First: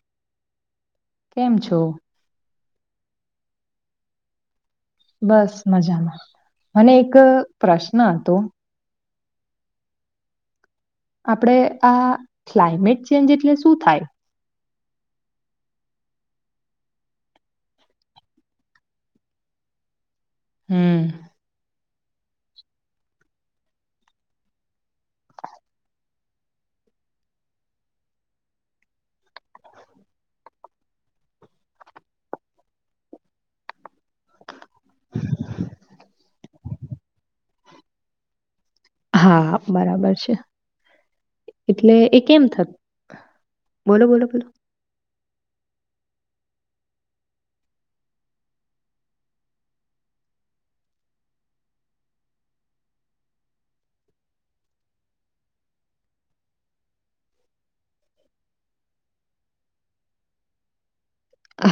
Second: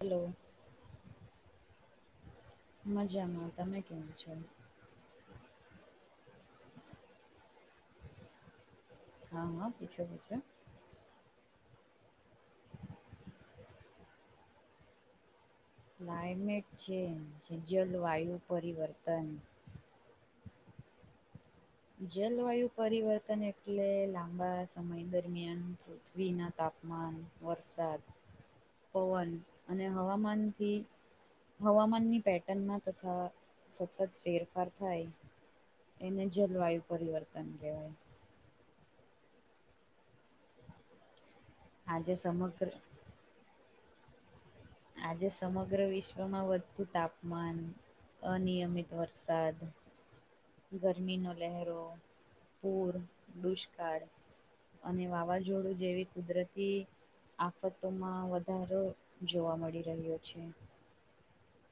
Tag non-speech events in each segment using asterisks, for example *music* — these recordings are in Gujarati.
હલો. કેમ છો? મજામાં. તમે કેવા છો? બસ મજામાં. મને એક પ્રશ્ન હતો? હા, હા, પૂછો, પૂછો. આપણેે, આ ક્લાઇમેટ ચેન્જ એટલે શું થાય? ક્લાઇમેન્ટ ચેન્જ, જ જલવાયુ પરિવર્તન હમ્મ. જલવાયુ પરિવર્તન એટલે લાંબા સમય દરમિયાન પૃથ્વીના તાપમાન, વરસાદ પવન, અને હવામાનથી હવામાનની પેટર્નમાં તથા સતત ફેરફાર થાય, એને જલવાયુ પરિવર્તન કહેવાય. હા, બરાબર છે. એટલે આજે એ કેમ થત સમગ્ર બોલો-બોલો-બોલો. આજે સમગ્ર વિશ્વમાં વધતું તાપમાન અનિયમિત વરસાદ ગરમીનો લહેરો, પૂર, દુષ્કાળ અને વાવાઝોડું જેવી કુદરતી આફતોમાં વધારો જોવા મળી રહ્યો છે.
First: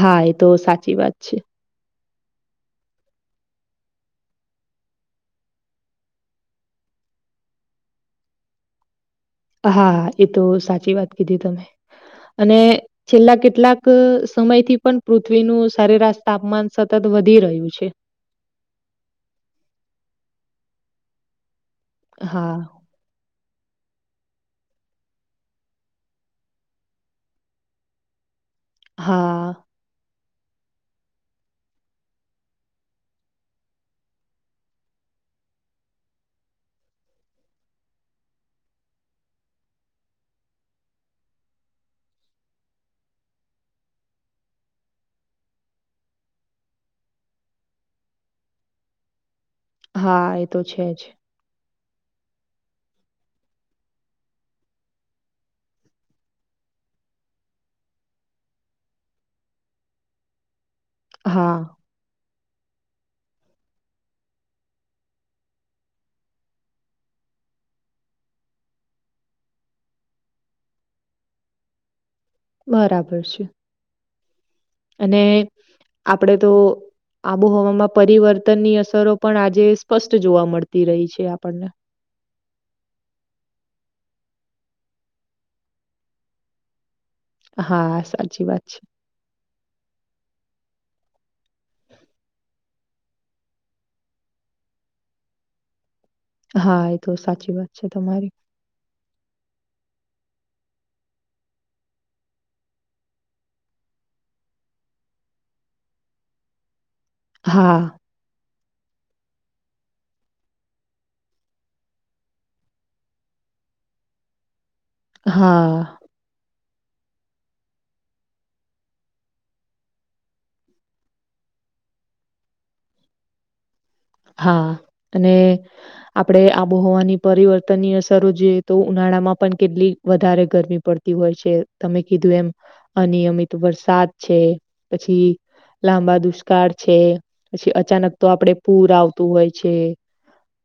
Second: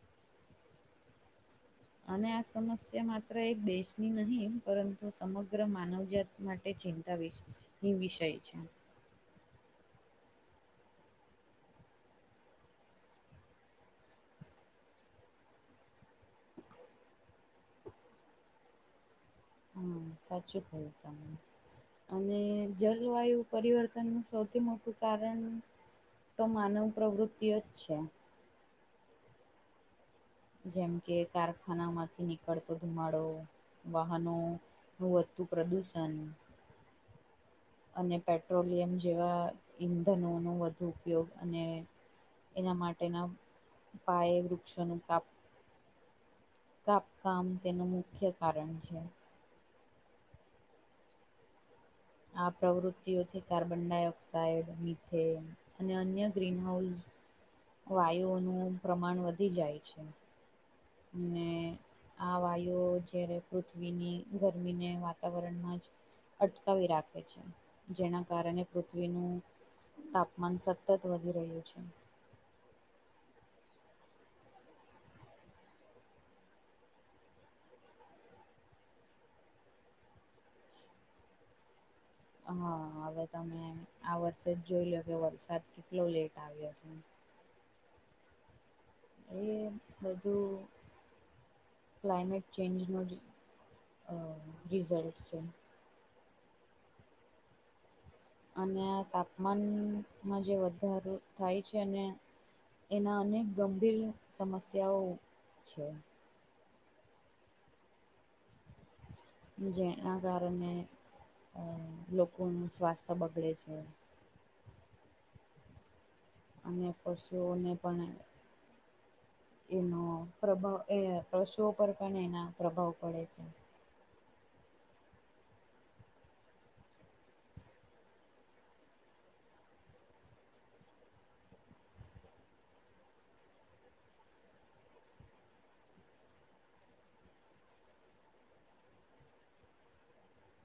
હા, એ તો સાચી વાત છે. અને આ સમસ્યા માત્ર એક દેશની નહીં, પરંતુ સમગ્ર માનવજાત માટે ચિંતા વિષ ની વિષય છે. હા, એ તો સાચી વાત કીધી તમે. અને છેલ્લા કેટલાક સમયથી પણ પૃથ્વીનું સરેરાશ તાપમાન સતત વધી રહ્યું છે. હમ્મ, સાચું કહ્યું તમે, અને હા. જલવાયુ પરિવર્તનનું સૌથી મોટું કારણ તો માનવ પ્રવૃત્તિઓ જ છે. હા. જેમ કે કારખાના માંથી નીકળતો ધુમાડો વાહનોનું વધતું પ્રદૂષણ અને પેટ્રોલિયમ જેવા ઈંધનોનો વધુ ઉપયોગ, અને એના માટેના પાયે વૃક્ષોનું કાપ કાપકામ તેનું મુખ્ય કારણ છે. હા, એ તો છે જ. આ પ્રવૃત્તિઓથી કાર્બન ડાયોક્સાઈડ, મિથેન અને અન્ય ગ્રીનહાઉસ વાયુઓનું પ્રમાણ વધી જાય છે. ને હા, આ વાયુ જ્યારે પૃથ્વીની ગરમીને વાતાવરણમાં જ અટકાવી રાખે છે. જેના કારણે પૃથ્વીનું તાપમાન સતત વધી રહ્યું છે. બરાબર છે. અને આપણેે તો આબોહવામાં પરિવર્તન ની અસરો પણ આજે સ સ્પષ્ટ જોવા મળતી રહી છે આપણને. હા. હવે તમે આ વર્ષે જ જોઈ લો કે વરસાદ કેટલો લેટ આવ્યો છે. હા, સાચી વાત છે. એ બધું ક્લાઇમેટ ચેન્જનો જ અહ રિઝલ્ટ છે. હા, એ તો સાચી વાત છે તમારી. અને આ તાપમાનમાં જે વધારો થાય છે, અને એના અનેક ગંભીર સમસ્યાઓ છે. હા. જેના કારણે અ લોકોનું સ્વાસ્થ્ય બગડે છે. હા. અને પશુઓને પણ એ એનો પ્રભાવ એ પશુઓ પર પણ એના પ્રભાવ પડે છે. હા. અને આપણે આબોહવાની પરિવર્તન ની અસરો જોઈએ તો ઉનાળામાં પણ કેટલી વધારે ગરમી પડ તી હોય છે તમે કીધું એમ અનિયમિત વરસાદ છે પછી લાંબા દુષ્કાળ છે પછી અચાનક તો આપડે પૂર આવતું હોય છે.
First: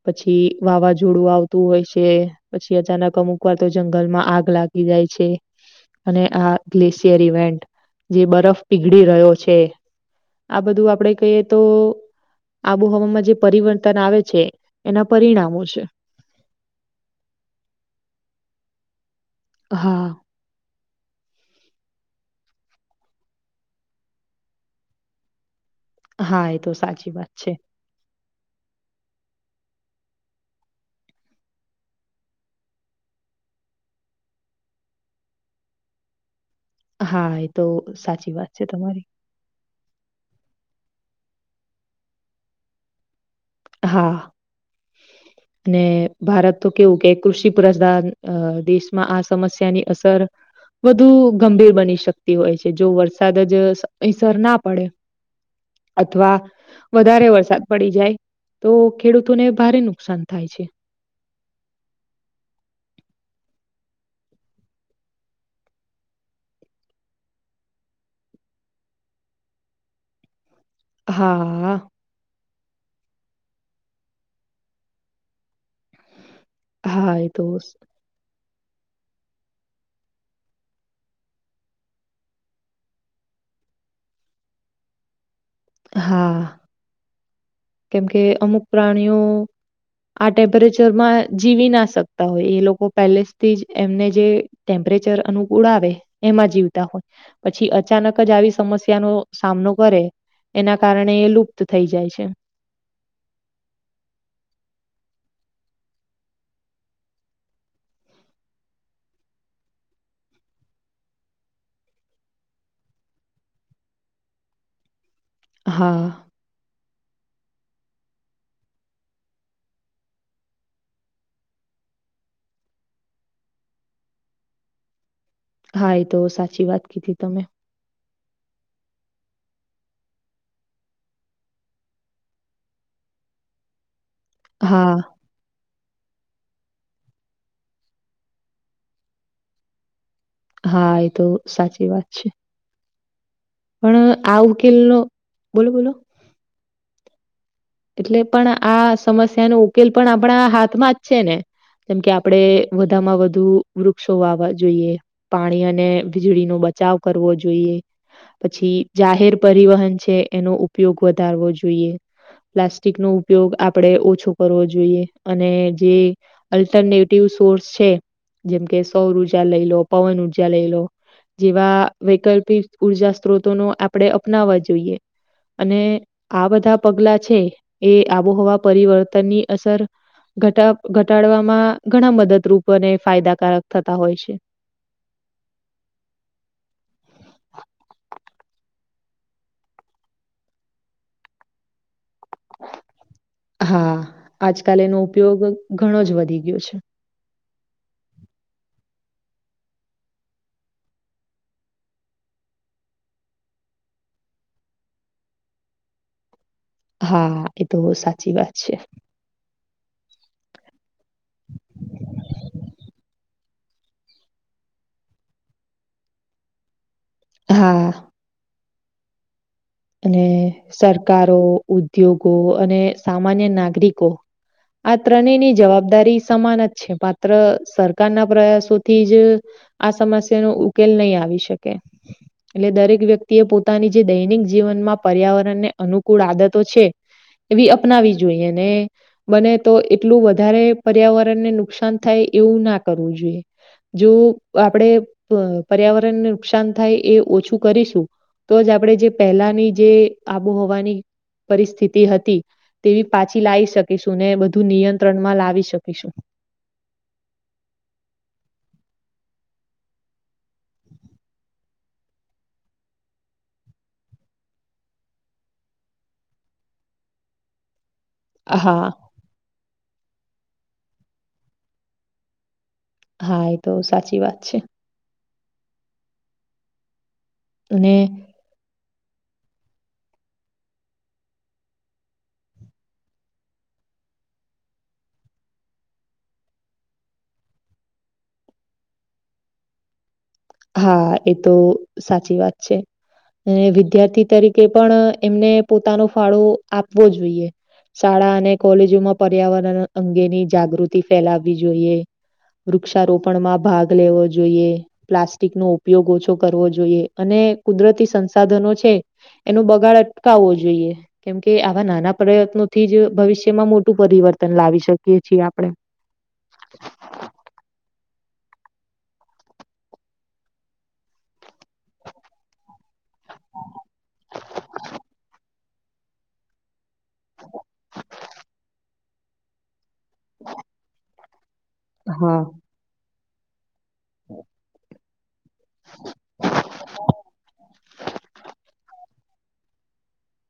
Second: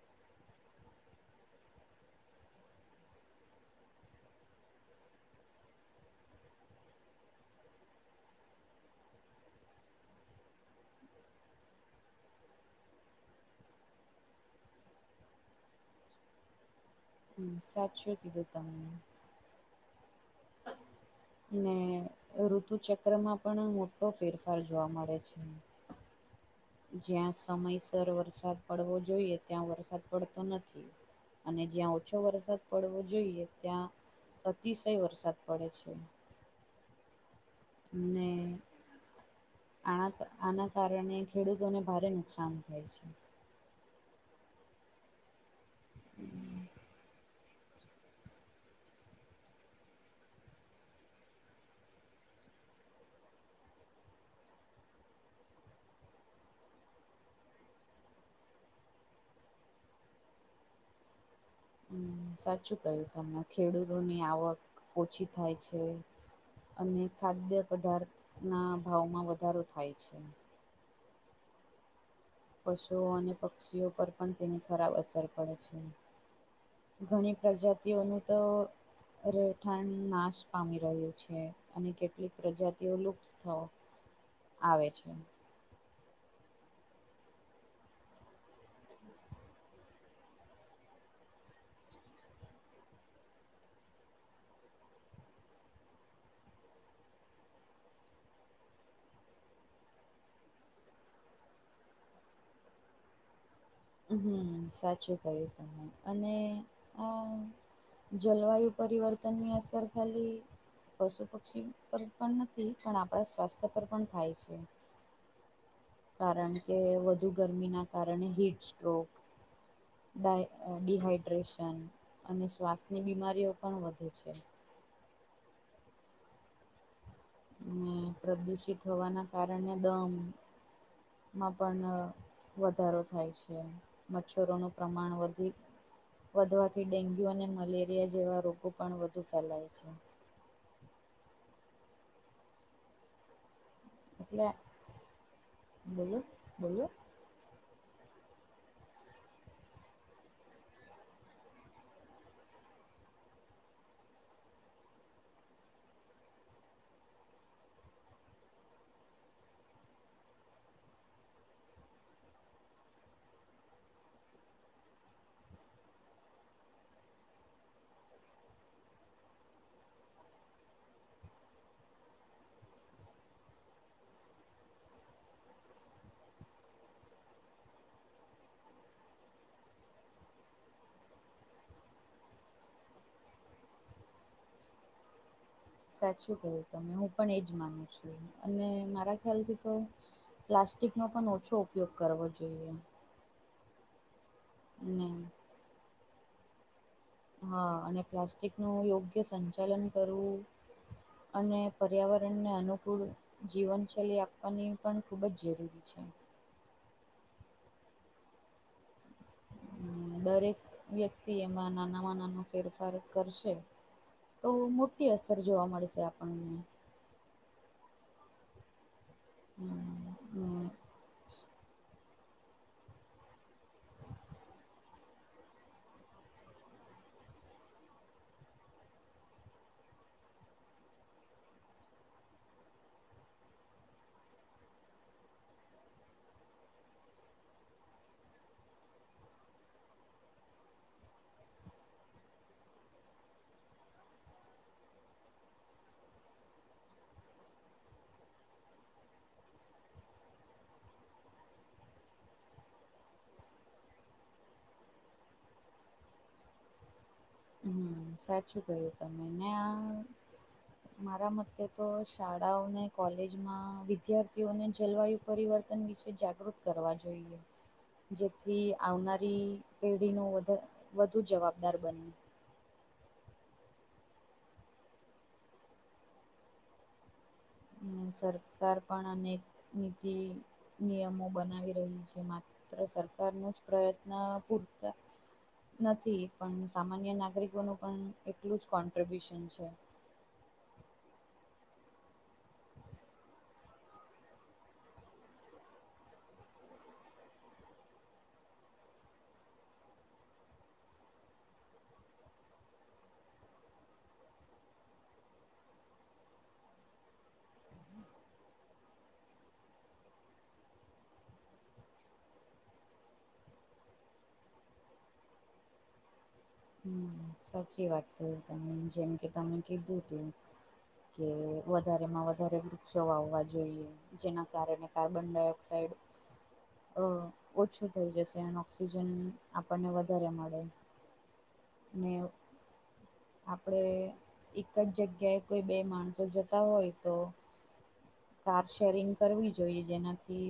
પછી વાવાઝોડું આવતું હોય છે. પછી અચાનક અમુક વાર તો જંગલમાં આગ લાગી જાય છે. અને આ ગ્લેશિયર ઇવેન્ટ જે બરફ પીગળી રહ્યો છે. આ બધું આપડે કહીએ તો આબોહવામાં જે પરિવર્તન આવે છે એના પરિણામો છે. હમ્મ સાચું કીધું તમે. હા. *inaudible* ને ઋતુ ચક્રમાં પણ મોટો ફેરફાર જોવા મળે છે. હા. તો સાચી વાત જ્યાં છે. સમયસર વરસાદ પડવો જોઈએ ત્યાં વરસાદ પડતો નથી. અને જ્યાં ઓછો વરસાદ પડવો જોઈએ ત્યાં અતિશય વરસાદ પડે છે. હા એ તો સાચી વાત છે તમારી. આ આના કારણે ખેડૂતોને ભારે નુકસાન થાય છે. હા ને ભારત તો કેવું કે કૃષિ પ્રધાન આ દેશમાં આ સમસ્યાની અસર વધુ ગંભીર બની શકતી હોય છે જો વરસાદ જ સમયસર ના પડે અથવા વધારે વરસાદ પડી જાય. તો ખેડૂતોને ભારે નુકસાન થાય છે. હમ્મ સાચું કહ્યું તમને ખેડૂતોની આવક ઓછી થાય છે. અને ખાદ્ય પદાર્થના ભાવમાં વધારો થાય છે. હા. પશુઓ અને પક્ષીઓ પર પણ તેની ખરાબ અસર પડે છે. હા એ ઘણી તો સ- પ્રજાતિઓનું તો રહેઠાણ નાશ પામી રહ્યું છે અને કેટલીક પ્રજાતિઓ લુપ્ત થવો આવે છે. હા. કેમ કે અમુક પ્રાણીઓ આ ટેમ્પરેચરમાં જીવી ના શકતા હોય એ લોકો પહેલે જ થી એમને જે ટેમ્પરેચર અનુકૂળ આવે એમાં જીવતા હોય. પછી અચાનક જ આવી સમસ્યાનો સામનો કરે એના કારણે એ લુપ્ત થઈ જાય છે. હમ્મ સાચું કહ્યું તમે અને આ જલવાયુ પરિવર્તનની અસર ખાલી પશુ પક્ષી પર પણ નથી પણ આપણા સ્વાસ્થ્ય પર પણ થાય છે. હા. કારણ કે વધુ ગરમીના કારણે હીટસ્ટ્ટ્રોક ડાય ડીહાઈડ્રેશન અને શ્વાસની બીમારીઓ પણ વધે છે. હા એ તો સાચી વાત કીધી તમે. હમ પ્રદુષિત હોવાના કારણે દમ માં પન અ વધારો થાય છે. મચ્છરોનું હા પ્રમાણ વધી વધવાથી ડેન્ગ્યુ અને મલેરિયા જેવા રોગો પણ વધુ ફેલાય છે. હા એ તો સાચી વાત છે. પણ આ એટલે ઉકેલનો બોલો બોલો. એટલે પણ આ સમસ્યાનો ઉકેલ પણ આપણા હાથમાં જ છે ને. જેમકે આપડે વધામાં વધુ વૃક્ષો વાવા જોઈએ. પાણી અને વીજળી નો બચાવ કરવો જોઈએ. પછી જાહેર પરિવહન છે એનો ઉપયોગ વધારવો જોઈએ. પ્લાસ્ટિકનો ઉપયોગ આપણેે ઓછો કરવો જોઈએ. અને જે અલ્ટરનેટિવ સોર્સ છે. જેમ કે સૌર ઉર્જા લઈ લો, પવન ઉર્જા લઈ લો. જેવા વૈકલ્પિક ઉર્જા સ્ત્રોતોનો આપણે અપનાવવા જોઈએ. અને આ બધા પગલા છે એ આબોહવા પરિવર્તનની અસર ઘટા ઘટાડવામાં ઘણા મદદરૂપ અને ફાયદાકારક થતા હોય છે. સાચું કહ્યું તમે હું પણ એજ માનું છું. અને મારા ખ્યાલથી તો પ્લાસ્ટિકનો પન ઓછો ઉપયોગ કરવો જોઈએ. હા આજકાલ એનો ને ઉપયોગ ઘણો જ વધી ગયો છે. હા અને પ્લાસ્ટિકનું યોગ્ય સંચાલન કરવું. અને પર્યાવરણને અનુકૂળ જીવનશૈલી આપવાની પણ ખૂબ જ જરૂરી છે. હા એતો સાચી વાત છે. હમ દરેક વ્યક્તિ એમાં નાનામાં નાનો ફેરફાર કરશે. તો મોટી અસર જોવા મળશે આપણને. હા હમ અને હમ સરકારો, ઉદ્યોગો અને સામાન્ય નાગરિકો આ ત્રણેયની જવાબદારી સમાન જ છે. માત્ર સરકારના પ્રયાસોથી જ આ સમસ્યાનો ઉકેલ નહીં આવી શકે. એટલે દરેક વ્યક્તિએ પોતાની જે દૈનિક જીવનમાં પર્યાવરણને અનુકૂળ આદતો છે. એવી અપનાવી જોઈએ અને બને તો એટલું વધારે પર્યાવરણને નુકસાન થાય એવું ના કરવું જોઈએ. જો આપણેે પર્યાવરણને નુકસાન થાય એ ઓછું કરીશું. તો જ આપણેે જે પહેલાની જે આબોહવાની પરિસ્થિતિ હતી. તેવી પાછી લાઈ શકીશું ને બધું નિયંત્રણમાં લાવી શકીશું. હમ સાચું કહ્યું તમે ને આ મારા મતે તો શાળાઓને કોલેજમાં વિદ્યાર્થીઓને જલવાયુ પરિવર્તન વિશે જાગૃત કરવા જોઈએ. જેથી હા આવનારી પેઢીનો વધ વધુ જવાબદાર બને. હા એતો સાચી વાત છે. અને સરકાર પણ અનેક નીતિ નિયમો બનાવી રહી છે. માત્ર સરકારનો જ પ્રયત્ન પૂરતા નથી પન સામાન્ય નાગરિકોનું પણ એટલું જ કોન્ટ્રિબ્યુશન છે. હા એ તો સાચી વાત છે. અને વિદ્યાર્થી તરી કે પણ એમને પોતાનો ફાળો આપવો જોઈએ. શાળા અને કોલેજોમાં પર્યાવરણ અંગેની જાગૃતિ ફેલાવવી જોઈએ. વૃક્ષારોપણમાં ભાગ લેવો જોઈએ. પ્લાસ ટિકનો ઉપયોગ ઓછો કરવો જોઈએ. અને કુદરતી સંસાધનો છે એનો બગાડ અટકાવવો જોઈએ. કેમ કે આવા નાના પ્રયત્નોથી જ ભવિષ્યમાં મોટું પરિવર્તન લાવી શકીએ છી આપણે. હમ સાચી વાત કરી તમે જેમ કે તમે કીધું તું કે વધારે માં વધારે વૃક્ષો વાવવા જોઈએ. જેના કારણે કાર્બનડાયોક્સઇડ ઓછું થઈ જશે અને ઓક્સિજન આપણને વધારે મળે. ને હા આપણેે એક જ જગ્યાએ કોઈ બે માણસો જતા હોય તો કાર શેરિંગ કરવી જોઈએ. જેનાથી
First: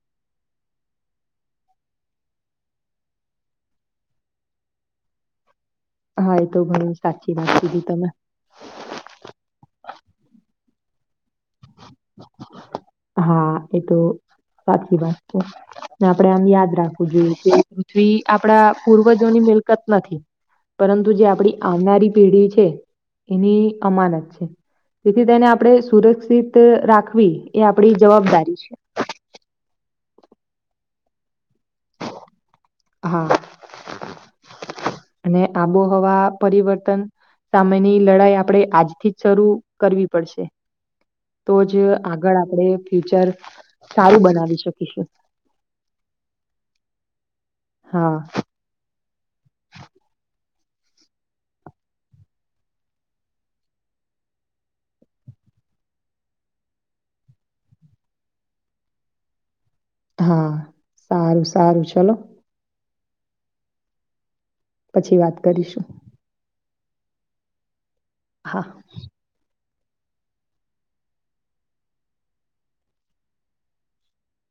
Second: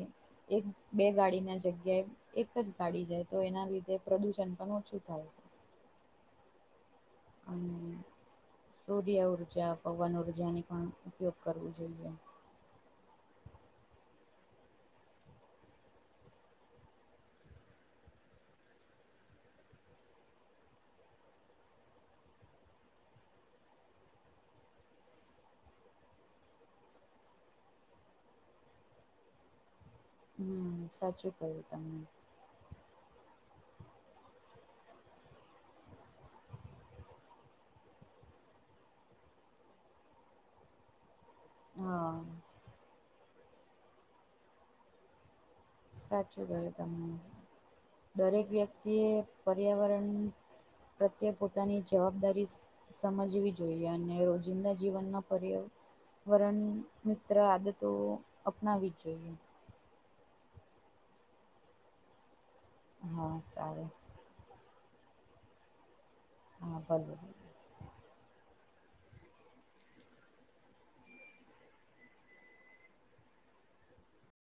એક બે ગાડીના જગ્યાએ એક જ ગાડી જાય તો એના લીધે પ્રદુષણ પણ ઓછું થાય. હા એ તો ઘણું જ અને સૂર્ય ઊર્જા, પવન ઊર્જાની પણ ઉપયોગ કરવો જોઈએ. હા એ તો સાચી વાત છે. આપડે આમ યાદ રાખવું જોઈએ કે પૃથ્વી આપડા પૂર્વજોની મિલકત નથી. પરંતુ જે આપડી આવનારી પેઢી છે એની અમાનત છે. તેથી તેને આપણે સુરક્ષિત રાખવી એ આપડી જવાબદારી છે. હમ્મ સાચું કહ્યું તમે. હા અને આબોહવા પરિવર્તન સામેની લડાઈ આપડે આજ થી જ શરૂ કરવી પડશે. તો જ હા આગળ આપણેે ફ્યુચર સારું બનાવી શકીશું. સાચું કહ્યું તમે હા દરેક વ્યક્તિ એ પર્યાવરણ પ્રત્યે પોતાની જવાબદારી સમજવી જોઈએ અને રોજિંદા જીવનમાં પર્યા વરણ મિત્ર આદતો અપનાવીવી જ જોઈએ. હા સારું સારું ચલો. હા સારું. પછી વાત કરીશું. હા પછી. હા.